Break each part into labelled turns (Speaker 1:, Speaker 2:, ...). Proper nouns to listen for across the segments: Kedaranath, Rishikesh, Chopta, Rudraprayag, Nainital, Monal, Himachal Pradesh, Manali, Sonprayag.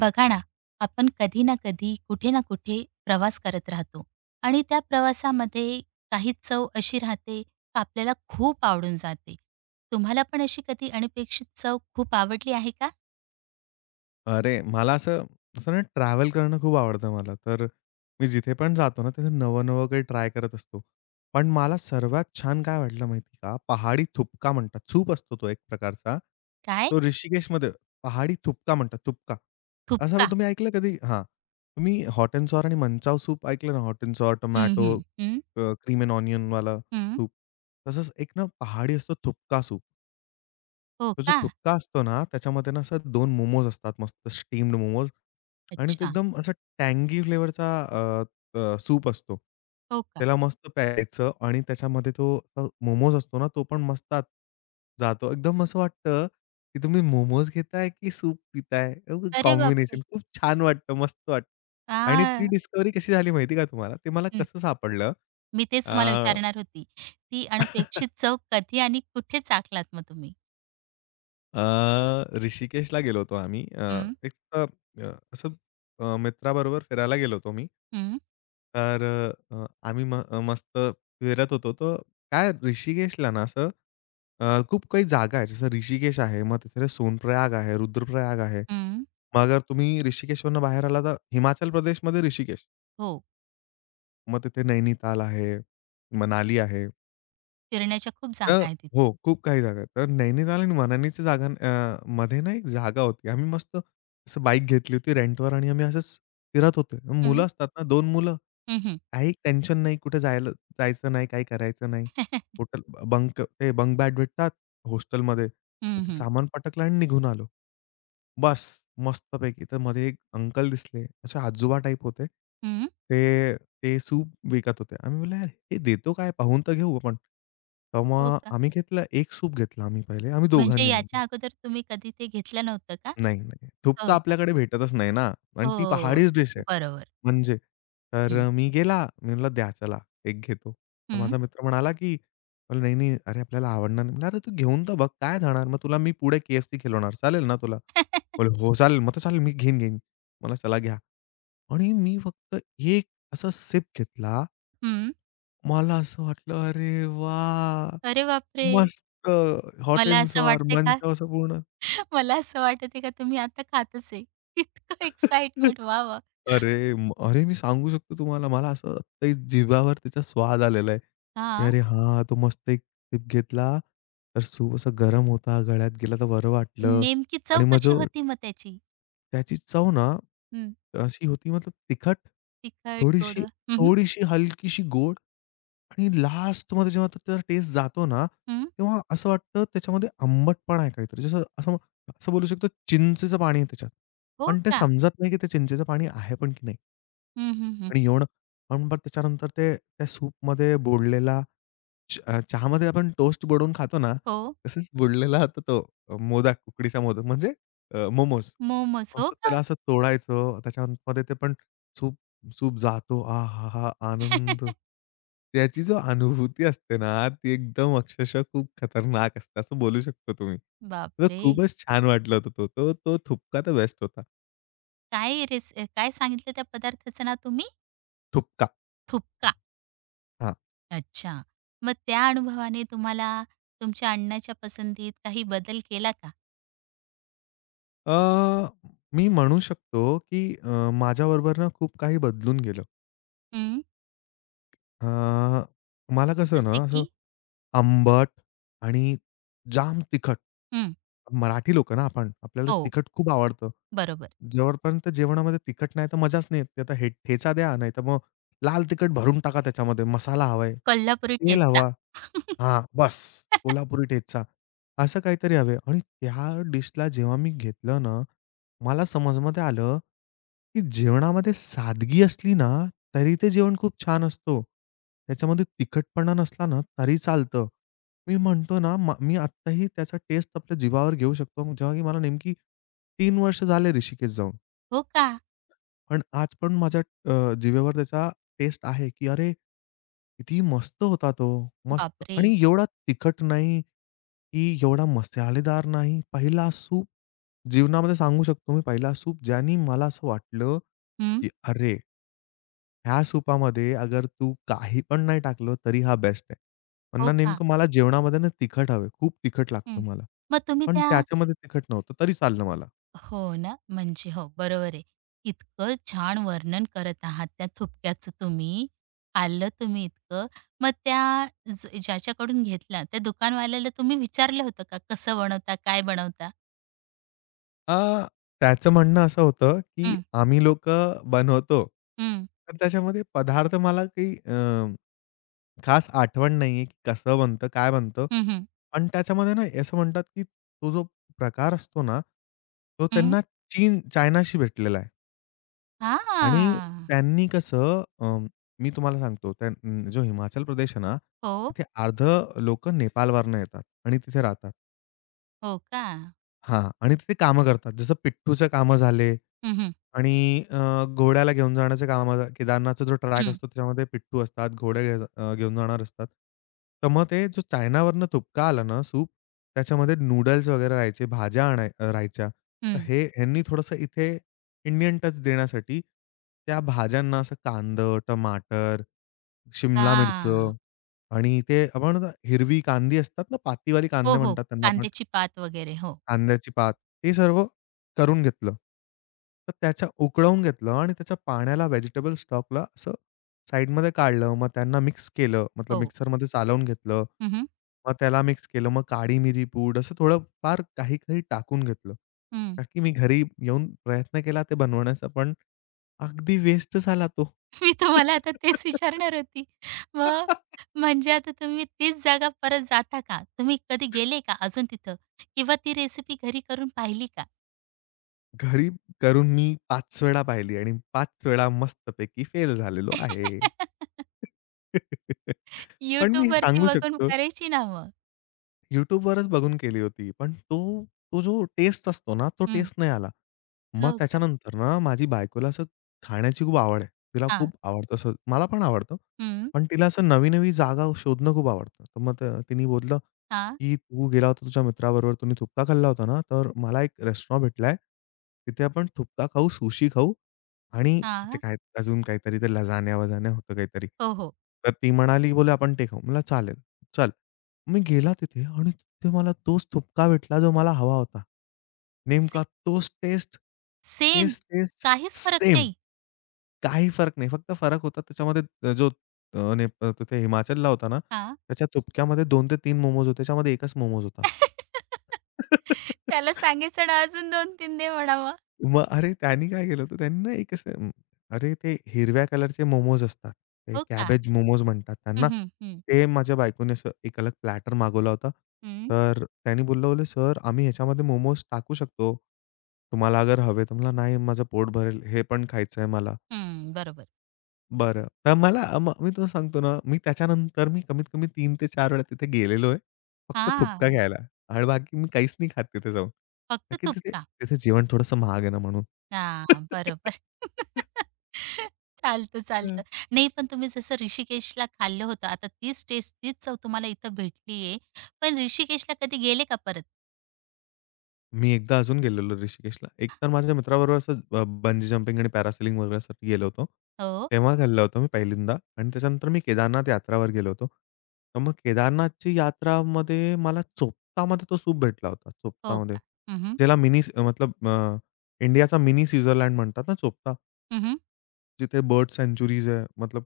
Speaker 1: बघा ना, आपण कधी ना कधी, कुठे ना कुठे प्रवास करत राहतो आणि त्या प्रवासामध्ये काही चव अशी राहते का आपल्याला खूप आवडून जाते. तुम्हाला पण अशी कधी अनपेक्षित चव खूप आवडली आहे का?
Speaker 2: अरे, मला असं असं ना ट्रॅव्हल करणं खूप आवडतं मला. तर मी जिथे पण जातो ना, तिथे नवं-नवं काही ट्राय करत असतो. पण मला सर्वात छान काय वाटलं माहिती का? पहाडी थुपका म्हणतात. सूप असतो तो एक प्रकारचा.
Speaker 1: काय?
Speaker 2: तो ऋषिकेशमध्ये पहाडी थुपका म्हणतात, थुपका. असं
Speaker 1: थुपका?
Speaker 2: तुम्ही ऐकलं कधी? हां. तुम्ही हॉट आणि मंचाव सूप ऐकलं ना? हॉट
Speaker 1: हं,
Speaker 2: टोमॅटो,
Speaker 1: हं. हं,
Speaker 2: क्रीम अँड ऑनियनवाला
Speaker 1: हं.
Speaker 2: सूप. तसंच एक ना पहाडी असतो थुपका सूप.
Speaker 1: हो
Speaker 2: तो जो
Speaker 1: का?
Speaker 2: थुपका असतो ना, त्याच्यामध्ये ना असं 2 मोमोज असतात मस्त स्टीम्ड मोमोज आणि तो
Speaker 1: अच्छा.
Speaker 2: एकदम असा टँगी फ्लेवरचा अ, अ, सूप असतो.
Speaker 1: हो का?
Speaker 2: त्याला मस्त प्यायचं आणि त्याच्यामध्ये तो मोमोज असतो ना, तो पण मस्तात जातो. एकदम असं वाटतं, की तुम्ही मोमोज घेताय की सूप पिताय?
Speaker 1: अरे
Speaker 2: कॉम्बिनेशन
Speaker 1: बापरे!
Speaker 2: खूप छान वाटतं, मस्त वाटतं. आणि
Speaker 1: हां.
Speaker 2: ती डिस्कव्हरी कशी झाली माहिती का तुम्हाला? ते मला
Speaker 1: हं.
Speaker 2: कसं सापडलं?
Speaker 1: मी तेच
Speaker 2: अ
Speaker 1: तुम्हाला विचारणार होती. ती अनपेक्षित चव कधी आणि कुठे चाखलात मग तुम्ही?
Speaker 2: अ, ऋषिकेशला गेलो होतो आम्ही.
Speaker 1: हं,
Speaker 2: एक अ, अ, असं मित्राबरोबर फिरायला गेलो होतो मी.
Speaker 1: हं,
Speaker 2: तर अ, आम्ही मस्त फिरत होतो. तर काय ऋषिकेशला ना असं खूप काही जागा आहे. जसं ऋषिकेश आहे, मग तिथे सोनप्रयाग आहे, रुद्रप्रयाग आहे.
Speaker 1: हं.
Speaker 2: मग अगर तुम्ही ऋषिकेशवरनं बाहेर आला तर हिमाचल प्रदेशमध्ये ऋषिकेश.
Speaker 1: हो.
Speaker 2: मग तिथे नैनिताल आहे, मनाली आहे.
Speaker 1: फिरण्याच्या खूप जागा
Speaker 2: तर
Speaker 1: आहेत तिथे.
Speaker 2: हो, खूप काही जागा आहेत. तर नैनिताल आणि मनालीच्या जागा मध्ये ना एक जागा होती. आम्ही मस्त असं बाईक घेतली होती रेंटवर आणि आम्ही असंच फिरत होतो. मुलं असतात ना, 2 मुलं.
Speaker 1: हं, हं.
Speaker 2: काही टेन्शन नाही, कुठे जायला जायचं नाही, काही करायचं नाही. हॉटेल बंक ते बंक बॅट भेटतात हॉस्टेलमध्ये. तर
Speaker 1: हं, हं.
Speaker 2: ते
Speaker 1: हं.
Speaker 2: सामान पटकलं आणि निघून आलो. बस मस्तपैकी. तर मध्ये एक अंकल दिसले, असे आजोबा टाइप होते. ते ते सूप विकत होते. आम्ही बोललं, "यार हे देतो काय? पाहून तर घेऊ आपण." तर
Speaker 1: हो
Speaker 2: मग
Speaker 1: का?
Speaker 2: आम्ही घेतलं, एक सूप घेतला आम्ही पहिले, आम्ही
Speaker 1: म्हणजे
Speaker 2: दोघांनी मिळून.
Speaker 1: याच्या अगोदर तुम्ही कधी ते घेतलं नव्हतं का?
Speaker 2: नाही, नाही. तूप तर
Speaker 1: हो का?
Speaker 2: आपल्याकडे भेटतच नाही ना आणि ती
Speaker 1: हो.
Speaker 2: पहाडीच डिश आहे.
Speaker 1: बरोबर.
Speaker 2: म्हणजे तर
Speaker 1: हं.
Speaker 2: मी गेला. मी म्हटलं, "द्या चला, एक घेतो." तर
Speaker 1: हं.
Speaker 2: माझा मित्र म्हणाला, की "अरे नाही, नाही. अरे आपल्याला आवडणार नाही." म्हटलं, "अरे तू घेऊन तर बघ, काय जाणार? मग तुला मी पुढे KFC खिलवणार. चालेल ना तुला?"
Speaker 1: हं.
Speaker 2: बोलले, "हो चालेल." म्हटलं, "चालेल मी घेईन, घेईन." मला चला घ्या आणि मी फक्त एक असा सिप घेतला. मला असं वाटलं, "अरे वाह!
Speaker 1: अरे बापरे!
Speaker 2: मस्त हॉट
Speaker 1: मला
Speaker 2: एंड
Speaker 1: असं
Speaker 2: सॉर,
Speaker 1: वाटतंय
Speaker 2: मंच
Speaker 1: का
Speaker 2: असं पूर्ण."
Speaker 1: मला असं वाटतंय का तुम्ही आता खातच आहे. इतकं एक्साइटमेंट. वाह! वाह!
Speaker 2: अरे, मी सांगू शकतो तुम्हाला मला असं आत्ता जिभेवर त्याचा स्वाद आलेला आहे, की
Speaker 1: हां.
Speaker 2: अरे हां, तो मस्त एक सिप घेतला, तर सूप असा गरम होता, गळ्यात गेला तर बरं वाटलं
Speaker 1: नेमकी चव
Speaker 2: आणि मग
Speaker 1: कशी
Speaker 2: जो
Speaker 1: होती मग त्याची?
Speaker 2: त्याची चव ना
Speaker 1: हं.
Speaker 2: अशी होती मतलब तिखट,
Speaker 1: तिखट, गोड?
Speaker 2: थोडीशी
Speaker 1: हं, हं.
Speaker 2: थोडीशी हलकीशी गोड आणि लास्टमध्ये जेव्हा तो त्याचा टेस्ट जातो ना, तेव्हा असं वाटतं त्याच्यामध्ये आंबटपणा आहे काहीतरी. जसं असं असं बोलू शकतो चिंचेचं पाणी आहे त्याच्यात.
Speaker 1: हो
Speaker 2: पण ते
Speaker 1: का?
Speaker 2: समजत नाही की ते चिंचेचं पाणी आहे पण की नाही.
Speaker 1: हं, हं, हं.
Speaker 2: आणि एवढं पण पण त्याच्यानंतर ते त्या सूपमध्ये बुडलेला चहामध्ये आपण टोस्ट बुडवून खातो ना,
Speaker 1: हो.
Speaker 2: तसंच बुडलेला होता तो मोदक, उकडीचा मोदक म्हणजे मोमोस.
Speaker 1: मोमोज. हो
Speaker 2: असं
Speaker 1: का?
Speaker 2: त्याला असं तोडायचं, त्याच्यामध्ये ते पण सूप सूप जातो. आहाहा! आनंद. त्याची जो अनुभूती असते ना, ती एकदम अक्षरशः खूप खतरनाक असते, असं बोलू शकतो तुम्ही. तर
Speaker 1: बापरे!
Speaker 2: खूपच छान वाटलं होतं तो. तो थुपका तर बेस्ट होता.
Speaker 1: काय रेस काय सांगितलं त्या पदार्थाचं नाव तुम्ही?
Speaker 2: थुपका.
Speaker 1: थुपका.
Speaker 2: हां.
Speaker 1: अच्छा. मग त्या अनुभवाने तुम्हाला तुमच्या अण्णाच्या पसंतीत काही बदल केला का?
Speaker 2: अ, मी म्हणू शकतो, की माझ्याबरोबर ना खूप काही बदलून गेलं.
Speaker 1: हं.
Speaker 2: अ, मला कसं
Speaker 1: जसे
Speaker 2: ना, असं
Speaker 1: की?
Speaker 2: आंबट आणि जाम तिखट.
Speaker 1: हं.
Speaker 2: मराठी लोकं ना आपण. आपल्याला
Speaker 1: हो.
Speaker 2: तिखट खूप आवडतं.
Speaker 1: बरोबर.
Speaker 2: जोपर्यंत जेवणामध्ये तिखट नाही तर मजाच नाही येत. ते आता हे ठेचा द्या, नाहीतर मग लाल तिखट भरून टाका त्याच्यामध्ये. मसाला हवाय,
Speaker 1: कोल्हापुरी
Speaker 2: तेल
Speaker 1: ठेचा.
Speaker 2: हवा. हां, बस कोल्हापुरी ठेचा. असं काहीतरी हवे आणि त्या डिशला जेव्हा मी घेतलं ना, मला समजमध्ये आलं, की जेवणामध्ये सादगी असली ना, तरी ते जेवण खूप छान असतो. त्याच्यामध्ये तिखटपणा नसला ना, तरी चालतं. मी म्हणतो ना, मी आत्ताही त्याचा टेस्ट आपल्या जीवावर घेऊ शकतो. जेव्हा की मला नेमकी 3 वर्ष झाले ऋषिकेश जाऊन.
Speaker 1: हो का?
Speaker 2: पण आज पण माझ्या जिभेवर त्याचा टेस्ट आहे, की अरे, किती मस्त होता तो. मस्त
Speaker 1: बापरे!
Speaker 2: आणि एवढा तिखट नाही, की एवढा मसालेदार नाही. पहिला सूप जीवनामध्ये सांगू शकतो मी पहिला सूप ज्यानी मला असं वाटलं,
Speaker 1: हं.
Speaker 2: की अरे, ह्या सूपामध्ये अगर तू काही पण नाही टाकलं, तरी हा बेस्ट आहे. पण
Speaker 1: हो
Speaker 2: ना
Speaker 1: का?
Speaker 2: नेमकं मला जेवणामध्ये ना तिखट हवे. खूप तिखट
Speaker 1: हं.
Speaker 2: लागतं मला.
Speaker 1: मग तुम्ही
Speaker 2: पण
Speaker 1: त्या
Speaker 2: त्याच्यामध्ये तिखट नव्हतं, तरी चाललं मला.
Speaker 1: हो ना. म्हणजे हो, बरोबर आहे. इतकं छान वर्णन करत आहात त्या थुपक्याचं तुम्ही. खाल्लं तुम्ही इतकं. मग त्या ज्याच्याकडून घेतला त्या दुकानवाल्याला तुम्ही विचारलं होतं का, कसं बनवता, काय बनवता?
Speaker 2: अ, त्याचं म्हणणं असं होतं, की आम्ही लोकं बनवतो.
Speaker 1: हं.
Speaker 2: तर त्याच्यामध्ये पदार्थ मला काही खास आठवण नाहीये, की कसं बनतं, काय बनतं?
Speaker 1: हं, हं.
Speaker 2: पण त्याच्यामध्ये ना असं म्हणतात, की तो जो प्रकार असतो ना, तो
Speaker 1: हं.
Speaker 2: त्यांना चायनाशी भेटलेला आहे. आणि
Speaker 1: हां.
Speaker 2: त्यांनी कसं मी तुम्हाला सांगतो, त्या जो हिमाचल प्रदेश आहे ना,
Speaker 1: हो.
Speaker 2: तिथे अर्धं लोकं नेपाळवरनं येतात आणि तिथे राहतात.
Speaker 1: हो का?
Speaker 2: हां, आणि तिथे कामं करतात. जसं पिट्ठूचं कामं झाले.
Speaker 1: हं, हं.
Speaker 2: आणि घोड्याला घेऊन जाण्याचं काम आता केदारनाथचा जो ट्रॅक
Speaker 1: हं.
Speaker 2: असतो त्याच्यामध्ये पिट्टू असतात, घेऊन जाणार असतात. तर मग ते जो चायनावरनं तुपका आला ना सूप, त्याच्यामध्ये नूडल्स वगैरे राहायचे, राहायच्या. तर
Speaker 1: हं.
Speaker 2: हे ह्यांनी थोडंसं इथे इंडियन टच देण्यासाठी त्या भाज्यांना असं कांदं, टमाटर, शिमला मिरचं
Speaker 1: हां.
Speaker 2: आणि ते आपण हिरवी कांदी असतात ना, पातीवाली
Speaker 1: हो,
Speaker 2: कांदे
Speaker 1: हो.
Speaker 2: म्हणतात त्यांना आपण.
Speaker 1: कांद्याची पात वगैरे. हो.
Speaker 2: कांद्याची पात, हे सर्व करून घेतलं. तर त्याच्या उकळवून घेतलं आणि त्याच्या पाण्याला व्हेजिटेबल स्टॉकला असं साइडमध्ये काढलं. मग त्यांना मिक्स केलं. मतलब
Speaker 1: हो.
Speaker 2: मिक्सरमध्ये चालवून घेतलं.
Speaker 1: हं, हं.
Speaker 2: मग त्याला मिक्स केलं. मग काळी मिरी, पूड असं थोडं फार काही-काही टाकून घेतलं.
Speaker 1: हं.
Speaker 2: का की मी घरी येऊन प्रयत्न केला ते बनवण्याचा, पण अगदी वेस्ट झाला तो.
Speaker 1: मी तुम्हाला आता तेच विचारणार होती. मग म्हणजे आता तुम्ही तीच जागा परत जाता का? तुम्ही कधी गेले का अजून तिथं? किंवा ती रेसिपी घरी करून पाहिली का?
Speaker 2: घरी करून मी 5 वेळा पाहिली आणि 5 वेळा मस्तपैकी फेल झालेलो आहे. पण मी हे
Speaker 1: YouTubeवरती
Speaker 2: सांगू
Speaker 1: बघून
Speaker 2: शकतो
Speaker 1: करायची ना मग.
Speaker 2: YouTubeवरच बघून केली होती. तो जो टेस्ट असतो ना, तो
Speaker 1: हं.
Speaker 2: टेस्ट नाही आला. मग
Speaker 1: हो का?
Speaker 2: त्याच्यानंतर ना, माझी बायकोला असं खाण्याची खूप आवड आहे. तिला
Speaker 1: हां.
Speaker 2: खूप आवडतं असं. मला पण आवडतं.
Speaker 1: हं.
Speaker 2: पण तिला असं नवी-नवी जागा शोधणं खूप आवडतं. तर मग तिने बोललं,
Speaker 1: हां.
Speaker 2: की "तू गेला होता तुझ्या मित्राबरोबर, तुम्ही थुपका खाल्ला होता ना, तर मला एक रेस्टॉरंट भेटलाय. तिथे आपण थुपका खाऊ, सुशी खाऊ आणि तिचे
Speaker 1: हां.
Speaker 2: काय अजून काहीतरी ते लजाण्या-वजाण्या होतं काहीतरी."
Speaker 1: हो, हो.
Speaker 2: तर ती म्हणाली, "बोले आपण ते खाऊ." म्हणलं, "चालेल, चल." मी गेला तिथे आणि तिथे मला तोच थुपका भेटला जो मला हवा होता. नेमका तोच टेस्ट,
Speaker 1: सेम.
Speaker 2: तेच टेस्ट
Speaker 1: काहीच फरक
Speaker 2: सेम.
Speaker 1: नाही.
Speaker 2: काही फरक नाही. फक्त फरक होता त्याच्यामध्ये जो अ, ने तिथे हिमाचलला होता ना,
Speaker 1: हां.
Speaker 2: त्याच्या थुपक्यामध्ये 2 ते 3 मोमोज होते. त्याच्यामध्ये एकच मोमोज होता.
Speaker 1: त्याला सांगायचं ना अजून 2-3 दे म्हणावं.
Speaker 2: मग अरे, त्यांनी काय केलं होतं, त्यांनी ना एक असं अरे, ते हिरव्या कलरचे मोमोज असतात. ते
Speaker 1: हो का?
Speaker 2: कॅबेज मोमोज म्हणतात
Speaker 1: हं,
Speaker 2: त्यांना.
Speaker 1: हं, हं,
Speaker 2: ते माझ्या बायकोने असं एक अलग प्लॅटर मागवला होता.
Speaker 1: हं,
Speaker 2: तर त्यांनी बोललं, "बोलले सर, आम्ही ह्याच्यामध्ये मोमोज टाकू शकतो. तुम्हाला अगर हवे." तर म्हणला, "नाही, माझं पोट भरेल. हे पण खायचं आहे मला."
Speaker 1: हं. बरोबर.
Speaker 2: बरं. तर मला मग मी तुला सांगतो ना, मी कमीत कमी 3 ते 4 वेळा तिथे गेलेलो आहे. फक्त थुपका
Speaker 1: हां,
Speaker 2: घ्यायला आणि बाकी मी काहीच नाही खात तिथे जाऊन. का
Speaker 1: फक्त
Speaker 2: की तिथे
Speaker 1: तुपका?
Speaker 2: तिथे जेवण थोडंसं महाग आहे ना म्हणून.
Speaker 1: का? हां, बरोबर. चालतं,
Speaker 2: हं.
Speaker 1: चालतं. नाही पण तुम्ही जसं ऋषिकेशला खाल्लं होतं, आता तीच टेस्ट, तीच चव तुम्हाला इथं भेटली पण ऋषिकेशला कधी गेले का परत?
Speaker 2: मी एकदा अजून गेलेलो ऋषिकेशला. एक तर माझ्या मित्राबरोबर असंच बंजी जंपिंग आणि पॅरासेलिंग वगैरेसाठी गेलो होतो.
Speaker 1: हो,
Speaker 2: तेव्हा खाल्लं होतं मी पहिल्यांदा आणि त्याच्यानंतर मी केदारनाथ यात्रावर गेलो होतो. तर मग केदारनाथची यात्रामध्ये मला चोपतामध्ये तो सूप भेटला होता,
Speaker 1: हो
Speaker 2: चोपतामध्ये.
Speaker 1: का? हं, हं,
Speaker 2: ज्याला इंडियाचा मिनी स्वित्झर्लंड म्हणतात ना चोपता. जिथे बर्ड सँच्युरीज आहे. मतलब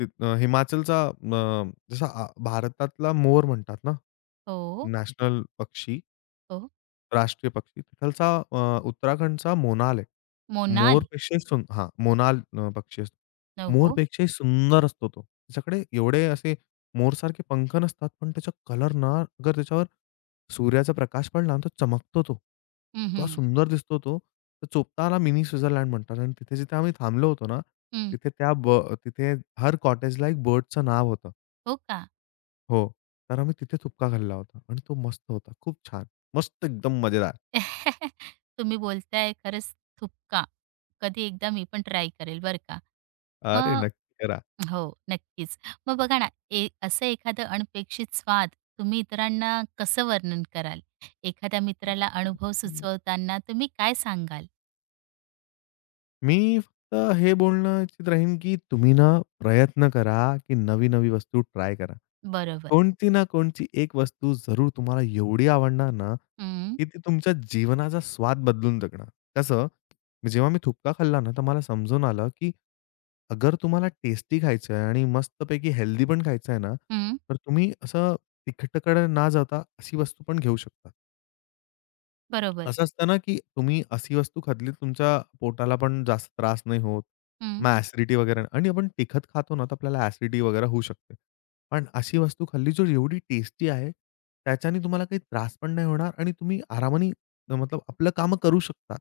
Speaker 2: हिमाचलचा अ, जसा आ भारतातला मोर म्हणतात ना,
Speaker 1: हो,
Speaker 2: नॅशनल पक्षी.
Speaker 1: हो.
Speaker 2: राष्ट्रीय पक्षी. तिथलचा उत्तराखंडचा मोनाल आहे.
Speaker 1: मोनाली.
Speaker 2: मोरपेक्षाही सुं हां, मोनाल पक्षी असतो.
Speaker 1: हो,
Speaker 2: मोरपेक्षाही सुंदर असतो तो. त्याच्याकडे एवढे असे मोरसारखे पंख नसतात, पण त्याचा कलर ना अगर त्याच्यावर सूर्याचा प्रकाश पडला ना, तर चमकतो तो.
Speaker 1: हं,
Speaker 2: इतका
Speaker 1: हं,
Speaker 2: सुंदर दिसतो तो. तर चोपताला मिनी स्वित्झर्लंड म्हणतात आणि तिथे-जिथे आम्ही थांबलो होतो ना,
Speaker 1: हं.
Speaker 2: तिथे त्या ब तिथे हर कॉटेजला एक बर्डचं नाव होतं.
Speaker 1: हो का?
Speaker 2: हो. तर आम्ही तिथे थुपका खाल्ला होता आणि तो मस्त होता. खूप छान. मस्त एकदम मजेदार.
Speaker 1: तुम्ही बोलताय खरंच थुपका. कधी एकदा मी पण ट्राय करेल बरं का.
Speaker 2: अरे,
Speaker 1: मग
Speaker 2: नक्की करा.
Speaker 1: हो, नक्कीच. मग बघा ना, ए असं एखादं अनपेक्षित स्वाद तुम्ही इतरांना कसं वर्णन कराल? एखाद्या मित्राला अनुभव सुचवताना तुम्ही काय सांगाल?
Speaker 2: मी फक्त हे बोलणं इच्छित राहीन, की तुम्ही ना प्रयत्न करा, की नवी-नवी वस्तू ट्राय करा.
Speaker 1: बरोबर.
Speaker 2: कोणती ना कोणती एक वस्तू जरूर तुम्हाला एवढी आवडणार ना,
Speaker 1: हं,
Speaker 2: की ती तुमच्या जीवनाचा स्वाद बदलून टाकणार. कसं, जेव्हा मी थुपका खाल्ला ना, तर मला समजून आलं, की अगर तुम्हाला टेस्टी खायचं आहे आणि मस्तपैकी हेल्दी पण खायचं आहे ना,
Speaker 1: हं.
Speaker 2: तर तुम्ही असं तिखटकडे ना जाता अशी वस्तू पण घेऊ शकता.
Speaker 1: बरोबर.
Speaker 2: असं असतं ना, की तुम्ही अशी वस्तू खाल्ली तुमच्या पोटाला पण जास्त त्रास नाही होत.
Speaker 1: हं,
Speaker 2: मग ॲसिडिटी वगैरे आणि आपण तिखट खातो ना, तर आपल्याला ॲसिडिटी वगैरे होऊ शकते. पण अशी वस्तू खाल्ली जो एवढी टेस्टी आहे, त्याच्याने तुम्हाला काही त्रास पण नाही होणार आणि तुम्ही आरामाने मतलब आपलं कामं करू शकता.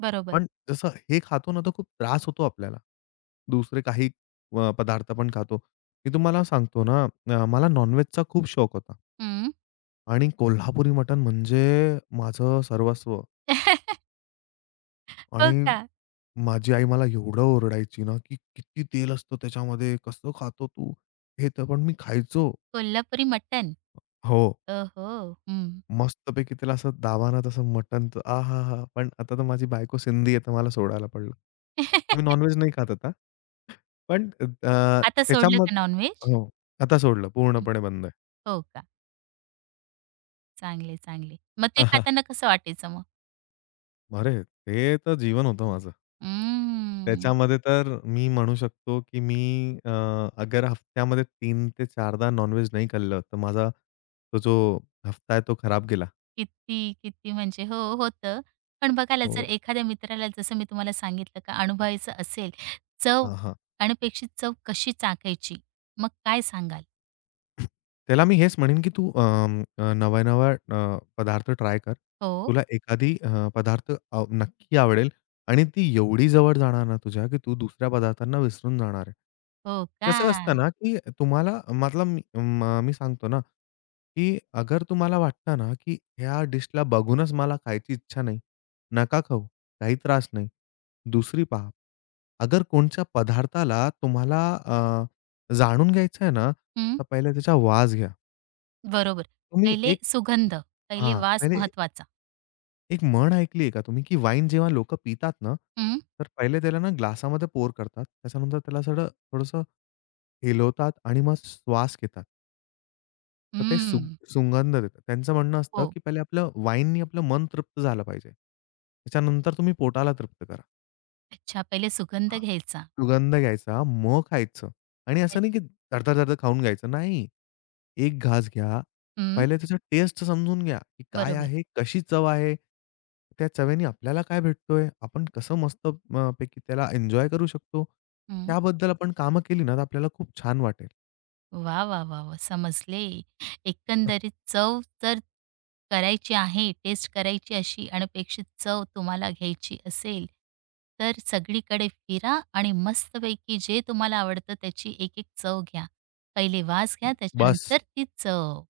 Speaker 1: बरोबर.
Speaker 2: पण जसं हे खातो ना, तर खूप त्रास होतो आपल्याला. दुसरे काही पदार्थ पण खातो. मी तुम्हाला सांगतो ना, मला नॉन खूप शौक होता
Speaker 1: हं.
Speaker 2: आणि कोल्हापुरी मटण म्हणजे माझं सर्वस्व.
Speaker 1: हो
Speaker 2: आणि
Speaker 1: का?
Speaker 2: माझी आई मला एवढं ओरडायची ना, की "किती तेल असतं त्याच्यामध्ये, कसं खातो तू?" हे तर पण मी खायचो.
Speaker 1: कोल्हापुरी मटण.
Speaker 2: हो.
Speaker 1: ओहो! हं.
Speaker 2: मस्तपैकी त्याला असं दाबाना तसं मटण तर आहाहा! पण आता तर माझी बायको सिंधी आहे, तर मला सोडायला पडलं. मी नॉनव्हेज नाही खात आता. पण अ,
Speaker 1: आता सोडलं का नॉनव्हेज?
Speaker 2: त्याच्यामध्ये हो. आता सोडलं, पूर्णपणे बंद
Speaker 1: हो का? चांगले, चांगले. मग ते
Speaker 2: आहे.
Speaker 1: खाताना कसं वाटायचं मग?
Speaker 2: अरे! ते तर जीवन होतं माझं.
Speaker 1: अं,
Speaker 2: त्याच्यामध्ये तर मी म्हणू शकतो, की अगर हफ्त्यामध्ये 3 ते 4 दा नॉन-व्हेज नाही खाल्लं, तर माझा तो जो हफ्ता आहे तो खराब गेला.
Speaker 1: किती, किती म्हणजे हो, होतं. पण बघा ना,
Speaker 2: हो.
Speaker 1: जर एखाद्या मित्राला जसं मी तुम्हाला सांगितलं का अनुभवायचं असेल, चव
Speaker 2: हां, हां.
Speaker 1: अनपेक्षित चव कशी चाखायची, मग काय सांगाल?
Speaker 2: त्याला मी हेच म्हणेन, की नवा-नवा पदार्थ ट्राय कर.
Speaker 1: हो,
Speaker 2: तुला एखादी पदार्थ नक्की आवडेल आणि ती एवढी जवळ जाणार ना तुझ्या, की तू दुसऱ्या पदार्थांना विसरून जाणार आहे.
Speaker 1: हो का?
Speaker 2: कसं असतं ना, की तुम्हाला मतलब मी सांगतो ना, की अगर तुम्हाला वाटतं ना, की ह्या डिशला बघूनच मला खायची इच्छा नाही, नका खाऊ, काही त्रास नाही. दुसरी पहा. अगर कोणत्या पदार्थाला तुम्हाला जाणून घ्यायचं आहे ना,
Speaker 1: हं,
Speaker 2: तर पहिले त्याचा वास घ्या.
Speaker 1: बरोबर.
Speaker 2: तुम्ही
Speaker 1: पहिले
Speaker 2: एक
Speaker 1: सुगंध, पहिले
Speaker 2: हां,
Speaker 1: वास
Speaker 2: पहिले
Speaker 1: महत्वाचा.
Speaker 2: एक म्हण ऐकली आहे का तुम्ही, की वाईन जेव्हा लोकं पितात ना,
Speaker 1: हं,
Speaker 2: तर पहिले त्याला ना ग्लासामध्ये पोर करतात. त्याच्यानंतर त्याला सगळं थोडंसं हेलवतात आणि मग श्वास घेतात. तर ते सु
Speaker 1: हं.
Speaker 2: सुगंध देतात. त्यांचं म्हणणं असतं,
Speaker 1: हो.
Speaker 2: की पहिले आपलं वाईननी आपलं मन तृप्त झालं पाहिजे. त्याच्यानंतर तुम्ही पोटाला तृप्त करा.
Speaker 1: अच्छा, पहिले सुगंध
Speaker 2: हां.
Speaker 1: घ्यायचा.
Speaker 2: सुगंध घ्यायचा, मग खायचं आणि असं नाही की धड धड धड खाऊन घ्यायचं. नाही. एक घास घ्या.
Speaker 1: हं,
Speaker 2: पहिले त्याचा टेस्ट समजून घ्या, की काय
Speaker 1: बरोबर.
Speaker 2: आहे? कशी चव आहे? त्या चवेने आपल्याला काय भेटतोय? आपण कसं मस्त पैकी त्याला एन्जॉय करू शकतो? त्याबद्दल आपण कामं केली ना, तर आपल्याला खूप छान वाटेल.
Speaker 1: वाह, वाह, वाह, वाह! समजले. एकंदरीत चव जर करायची आहे, टेस्ट करायची अशी अनपेक्षित चव तुम्हाला घ्यायची असेल, तर सगळीकडे फिरा आणि मस्तपैकी जे तुम्हाला आवडतं त्याची एक-एक चव घ्या. पहिले वास घ्या,
Speaker 2: बस
Speaker 1: त्याच्यानंतर ती चव.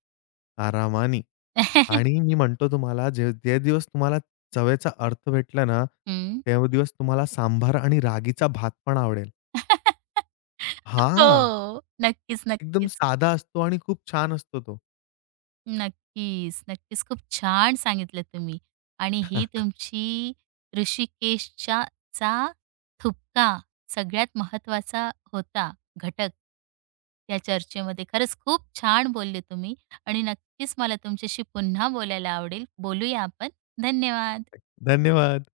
Speaker 2: आरामानी आणि मी म्हणतो तुम्हाला जे जे दिवस तुम्हाला चवेचा अर्थ भेटला ना,
Speaker 1: हं.
Speaker 2: ते दिवस तुम्हाला सांभार आणि रागीचा भात पण आवडेल.
Speaker 1: हो.
Speaker 2: हां.
Speaker 1: नक्कीच,
Speaker 2: एकदम
Speaker 1: नक्कीच.
Speaker 2: साधा असतो आणि खूप छान असतो तो.
Speaker 1: नक्कीच, नक्कीच. खूप छान सांगितलं तुम्ही आणि ही तुमची ऋषिकेशच्या चा ठुपका सगळ्यात महत्त्वाचा होता घटक त्या चर्चेमध्ये. खरंच खूप छान बोलले तुम्ही आणि नक्कीच मला तुमच्याशी पुन्हा बोलायला आवडेल. बोलूया आपण. धन्यवाद.
Speaker 2: धन्यवाद.